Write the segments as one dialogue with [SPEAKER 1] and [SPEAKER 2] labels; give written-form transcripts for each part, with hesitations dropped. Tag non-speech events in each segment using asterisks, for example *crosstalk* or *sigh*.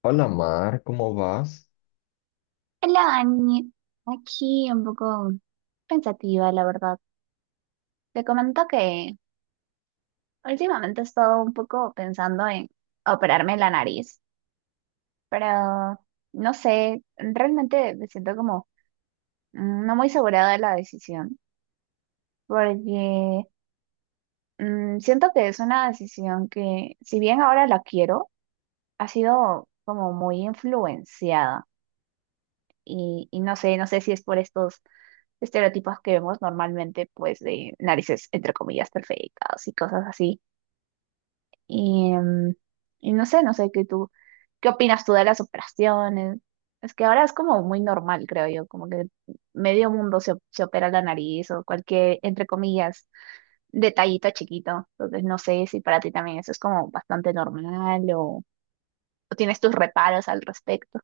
[SPEAKER 1] Hola Mar, ¿cómo vas?
[SPEAKER 2] Hola, Dani. Aquí un poco pensativa, la verdad. Te comento que últimamente he estado un poco pensando en operarme la nariz, pero no sé, realmente me siento como no muy segura de la decisión, porque siento que es una decisión que, si bien ahora la quiero, ha sido como muy influenciada. Y no sé, no sé si es por estos estereotipos que vemos normalmente, pues de narices entre comillas perfectas y cosas así. Y y no sé, no sé qué opinas tú de las operaciones. Es que ahora es como muy normal, creo yo, como que medio mundo se, se opera la nariz o cualquier, entre comillas, detallito chiquito. Entonces no sé si para ti también eso es como bastante normal o tienes tus reparos al respecto.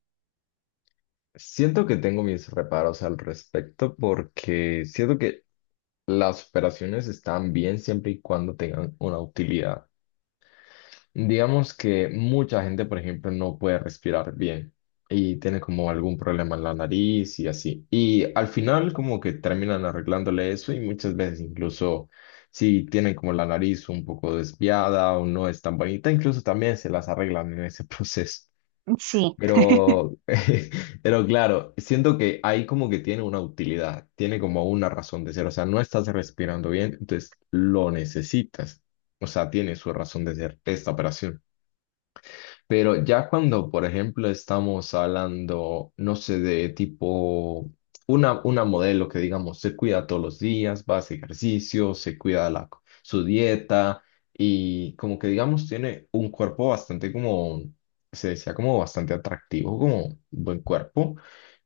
[SPEAKER 1] Siento que tengo mis reparos al respecto porque siento que las operaciones están bien siempre y cuando tengan una utilidad. Digamos que mucha gente, por ejemplo, no puede respirar bien y tiene como algún problema en la nariz y así. Y al final como que terminan arreglándole eso y muchas veces incluso si tienen como la nariz un poco desviada o no es tan bonita, incluso también se las arreglan en ese *laughs* proceso.
[SPEAKER 2] Sí,
[SPEAKER 1] Pero, *laughs* pero claro, siento que ahí como que tiene una utilidad, tiene como una razón de ser. O sea, no estás respirando bien, entonces lo necesitas. O sea, tiene su razón de ser esta operación. Pero ya cuando, por ejemplo, estamos hablando, no sé, de tipo una modelo que digamos se cuida todos los días, va a hacer ejercicio, se cuida la, su dieta y como que digamos tiene un cuerpo bastante como, se decía como bastante atractivo, como buen cuerpo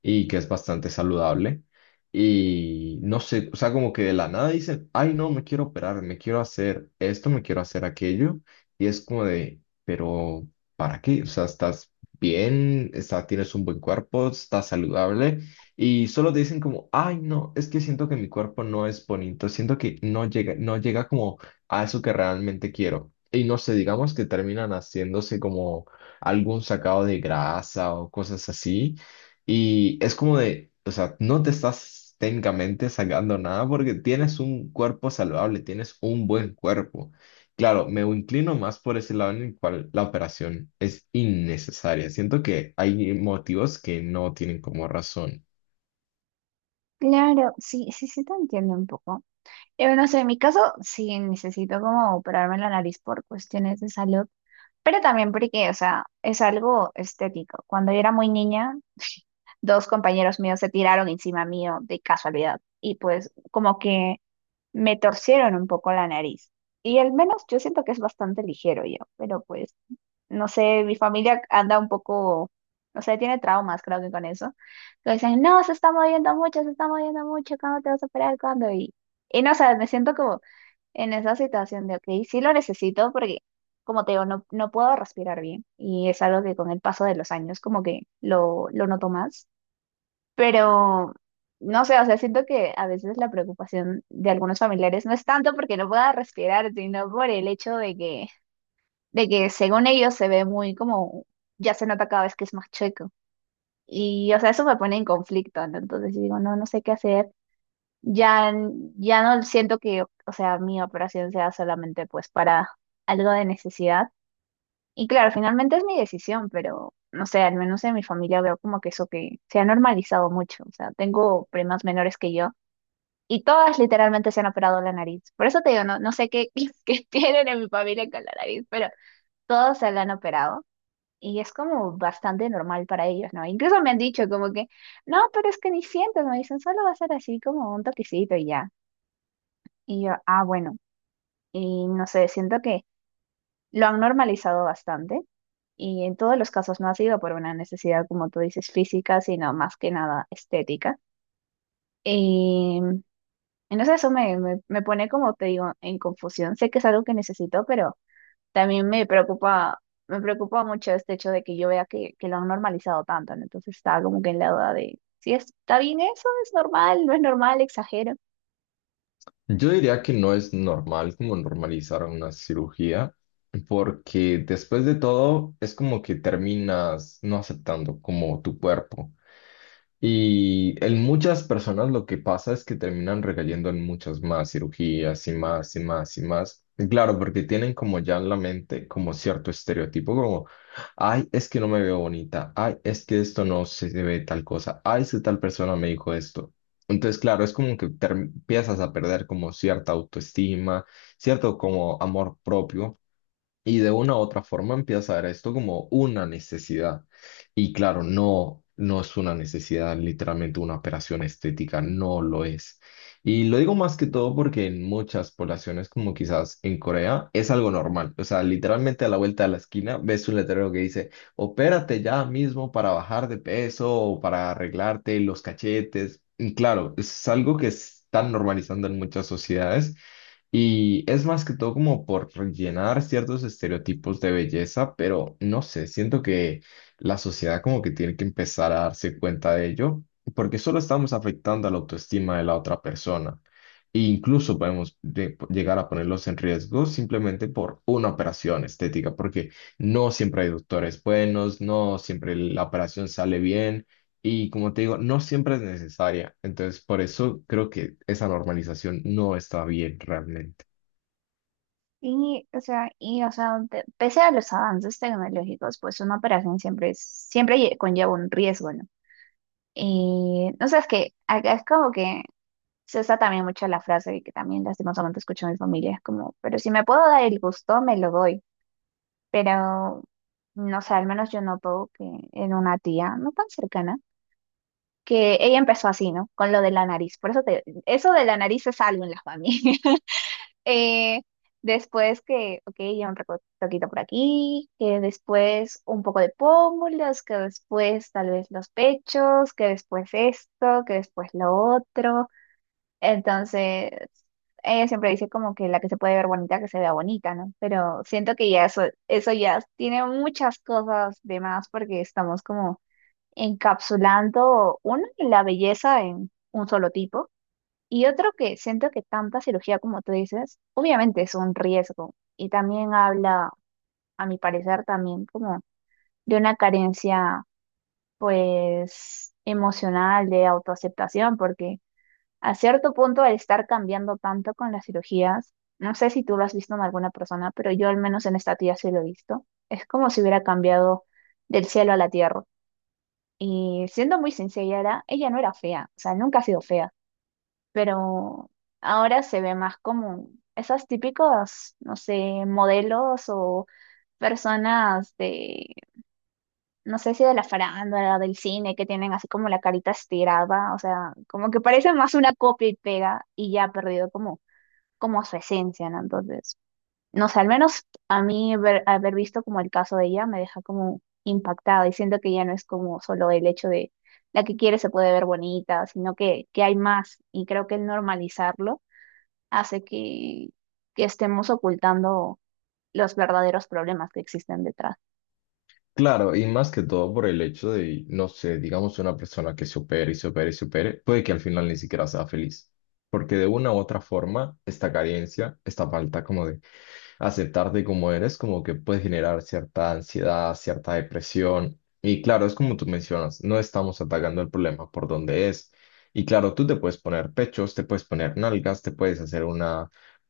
[SPEAKER 1] y que es bastante saludable. Y no sé, o sea, como que de la nada dicen, ay, no, me quiero operar, me quiero hacer esto, me quiero hacer aquello. Y es como de, pero ¿para qué? O sea, estás bien, tienes un buen cuerpo, estás saludable y solo te dicen como, ay, no, es que siento que mi cuerpo no es bonito, siento que no llega como a eso que realmente quiero. Y no sé, digamos que terminan haciéndose como algún sacado de grasa o cosas así. Y es como de, o sea, no te estás técnicamente sacando nada porque tienes un cuerpo saludable, tienes un buen cuerpo. Claro, me inclino más por ese lado en el cual la operación es innecesaria. Siento que hay motivos que no tienen como razón.
[SPEAKER 2] claro, sí, sí, sí te entiendo un poco. Yo no sé, en mi caso sí necesito como operarme la nariz por cuestiones de salud, pero también porque, o sea, es algo estético. Cuando yo era muy niña, dos compañeros míos se tiraron encima mío de casualidad y pues como que me torcieron un poco la nariz. Y al menos yo siento que es bastante ligero yo, pero pues no sé, mi familia anda un poco, no sé, tiene traumas creo que con eso. Que dicen, no, se está moviendo mucho, se está moviendo mucho, ¿cuándo te vas a operar? ¿Cuándo? Y no, o sea, me siento como en esa situación de, ok, sí lo necesito porque, como te digo, no, no puedo respirar bien y es algo que con el paso de los años como que lo noto más, pero no sé, o sea, siento que a veces la preocupación de algunos familiares no es tanto porque no pueda respirar, sino por el hecho de que según ellos se ve muy como, ya se nota cada vez que es más chueco. Y, o sea, eso me pone en conflicto, ¿no? Entonces yo digo, no, no sé qué hacer. Ya, ya no siento que, o sea, mi operación sea solamente pues para algo de necesidad. Y claro, finalmente es mi decisión, pero no sé, al menos en mi familia veo como que eso que se ha normalizado mucho. O sea, tengo primas menores que yo y todas literalmente se han operado la nariz. Por eso te digo, no, no sé qué, *laughs* qué tienen en mi familia con la nariz, pero todos se la han operado. Y es como bastante normal para ellos, ¿no? Incluso me han dicho como que, no, pero es que ni sientes, me dicen, solo va a ser así como un toquecito y ya. Y yo, ah, bueno, y no sé, siento que lo han normalizado bastante y en todos los casos no ha sido por una necesidad, como tú dices, física, sino más que nada estética. Y entonces eso me pone, como te digo, en confusión. Sé que es algo que necesito, pero también me preocupa mucho este hecho de que yo vea que lo han normalizado tanto, ¿no? Entonces estaba como que en la duda de si está bien eso, es normal, no es normal, exagero.
[SPEAKER 1] Yo diría que no es normal como normalizar una cirugía, porque después de todo es como que terminas no aceptando como tu cuerpo. Y en muchas personas lo que pasa es que terminan recayendo en muchas más cirugías y más y más y más. Y claro, porque tienen como ya en la mente como cierto estereotipo, como, ay, es que no me veo bonita, ay, es que esto no se ve tal cosa, ay, es que tal persona me dijo esto. Entonces, claro, es como que empiezas a perder como cierta autoestima, cierto como amor propio. Y de una u otra forma empieza a ver esto como una necesidad. Y claro, no, no es una necesidad, literalmente una operación estética, no lo es. Y lo digo más que todo porque en muchas poblaciones, como quizás en Corea, es algo normal. O sea, literalmente a la vuelta de la esquina ves un letrero que dice, opérate ya mismo para bajar de peso o para arreglarte los cachetes. Y claro, es algo que están normalizando en muchas sociedades y es más que todo como por rellenar ciertos estereotipos de belleza, pero no sé, siento que la sociedad como que tiene que empezar a darse cuenta de ello, porque solo estamos afectando a la autoestima de la otra persona. E incluso podemos llegar a ponerlos en riesgo simplemente por una operación estética, porque no siempre hay doctores buenos, no siempre la operación sale bien. Y como te digo, no siempre es necesaria. Entonces, por eso creo que esa normalización no está bien realmente.
[SPEAKER 2] Y, o sea, pese a los avances tecnológicos, pues una operación siempre es, siempre conlleva un riesgo, ¿no? Y, no sé, es que acá es como que se usa también mucho la frase y que también lastimosamente escucho a mi familia, es como, pero si me puedo dar el gusto, me lo doy. Pero, no sé, al menos yo noto que en una tía no tan cercana, que ella empezó así, ¿no? Con lo de la nariz. Por eso te, eso de la nariz es algo en la familia. Eh, después que, ok, ya un retoquito por aquí, que después un poco de pómulos, que después tal vez los pechos, que después esto, que después lo otro. Entonces, ella siempre dice como que la que se puede ver bonita, que se vea bonita, ¿no? Pero siento que ya eso ya tiene muchas cosas de más porque estamos como encapsulando, uno, la belleza en un solo tipo. Y otro que siento que tanta cirugía como tú dices, obviamente es un riesgo y también habla, a mi parecer, también como de una carencia pues emocional de autoaceptación, porque a cierto punto al estar cambiando tanto con las cirugías, no sé si tú lo has visto en alguna persona, pero yo al menos en esta tía sí lo he visto, es como si hubiera cambiado del cielo a la tierra. Y siendo muy sincera, ella no era fea, o sea, nunca ha sido fea pero ahora se ve más como esas típicos, no sé, modelos o personas de, no sé si de la farándula, del cine, que tienen así como la carita estirada, o sea, como que parece más una copia y pega y ya ha perdido como, como su esencia, ¿no? Entonces, no sé, al menos a mí haber visto como el caso de ella me deja como impactada y siento que ya no es como solo el hecho de... La que quiere se puede ver bonita, sino que hay más y creo que el normalizarlo hace que estemos ocultando los verdaderos problemas que existen detrás.
[SPEAKER 1] Claro, y más que todo por el hecho de, no sé, digamos una persona que se opere y se opere y se opere, puede que al final ni siquiera sea feliz. Porque de una u otra forma, esta carencia, esta falta como de aceptarte como eres, como que puede generar cierta ansiedad, cierta depresión. Y claro, es como tú mencionas, no estamos atacando el problema por donde es. Y claro, tú te puedes poner pechos, te puedes poner nalgas, te puedes hacer una,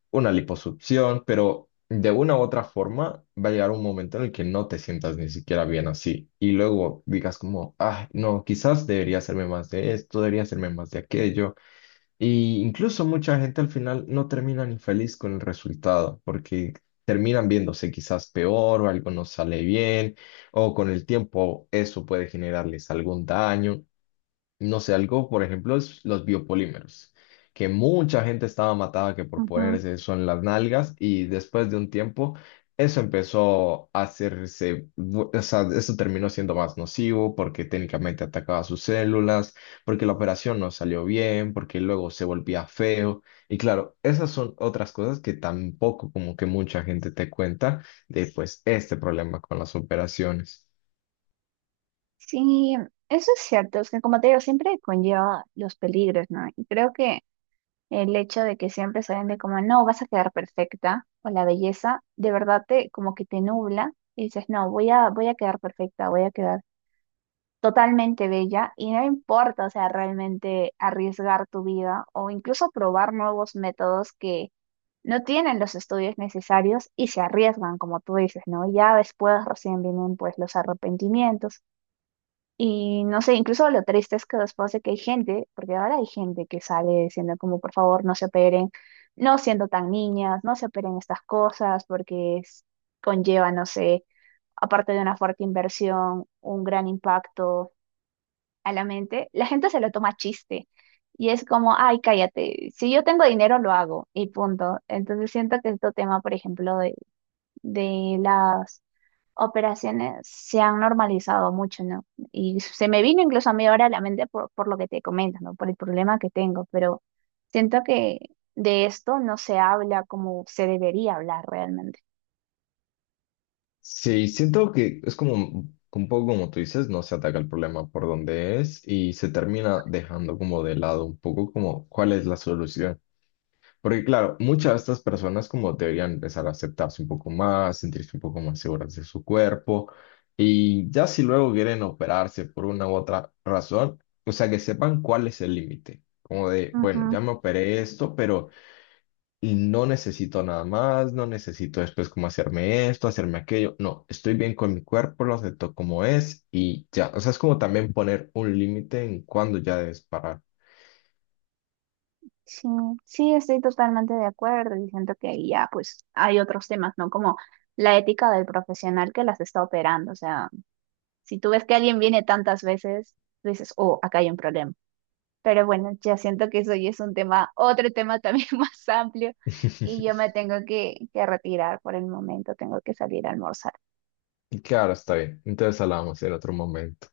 [SPEAKER 1] una liposucción, pero de una u otra forma va a llegar un momento en el que no te sientas ni siquiera bien así. Y luego digas como, ah, no, quizás debería hacerme más de esto, debería hacerme más de aquello. Y incluso mucha gente al final no termina ni feliz con el resultado, porque terminan viéndose quizás peor o algo no sale bien, o con el tiempo eso puede generarles algún daño, no sé, algo, por ejemplo, es los biopolímeros, que mucha gente estaba matada que por
[SPEAKER 2] Ujú.
[SPEAKER 1] ponerse eso en las nalgas y después de un tiempo eso empezó a hacerse, o sea, eso terminó siendo más nocivo porque técnicamente atacaba sus células, porque la operación no salió bien, porque luego se volvía feo. Y claro, esas son otras cosas que tampoco como que mucha gente te cuenta de pues este problema con las operaciones.
[SPEAKER 2] Sí, eso es cierto, es que como te digo, siempre conlleva los peligros, ¿no? Y creo que el hecho de que siempre se vende como, no, vas a quedar perfecta, o la belleza, de verdad te, como que te nubla y dices, no, voy a quedar perfecta, voy a quedar totalmente bella y no importa, o sea, realmente arriesgar tu vida o incluso probar nuevos métodos que no tienen los estudios necesarios y se arriesgan, como tú dices, ¿no? Ya después recién vienen pues los arrepentimientos y no sé, incluso lo triste es que después de que hay gente, porque ahora hay gente que sale diciendo como por favor no se operen, no siendo tan niñas, no se operen estas cosas porque conlleva, no sé, aparte de una fuerte inversión, un gran impacto a la mente, la gente se lo toma a chiste. Y es como, ay, cállate, si yo tengo dinero lo hago y punto. Entonces siento que este tema, por ejemplo, de las operaciones se han normalizado mucho, ¿no? Y se me vino incluso a mí ahora a la mente por lo que te comento, ¿no? Por el problema que tengo, pero siento que de esto no se habla como se debería hablar realmente.
[SPEAKER 1] Sí, siento que es como un poco como tú dices, no se ataca el problema por donde es y se termina dejando como de lado un poco como cuál es la solución. Porque claro, muchas de estas personas como deberían empezar a aceptarse un poco más, sentirse un poco más seguras de su cuerpo y ya si luego quieren operarse por una u otra razón, o sea, que sepan cuál es el límite. Como de, bueno, ya me operé esto, pero y no necesito nada más, no necesito después como hacerme esto, hacerme aquello, no, estoy bien con mi cuerpo, lo acepto como es y ya, o sea, es como también poner un límite en cuándo ya debes parar.
[SPEAKER 2] Sí, sí, estoy totalmente de acuerdo y siento que ahí ya pues hay otros temas, ¿no? Como la ética del profesional que las está operando. O sea, si tú ves que alguien viene tantas veces, tú dices, oh, acá hay un problema. Pero bueno, ya siento que eso ya es un tema, otro tema también *laughs* más amplio y yo me
[SPEAKER 1] *laughs*
[SPEAKER 2] tengo que retirar por el momento, tengo que salir a almorzar.
[SPEAKER 1] Y claro, está bien, entonces hablamos en otro momento.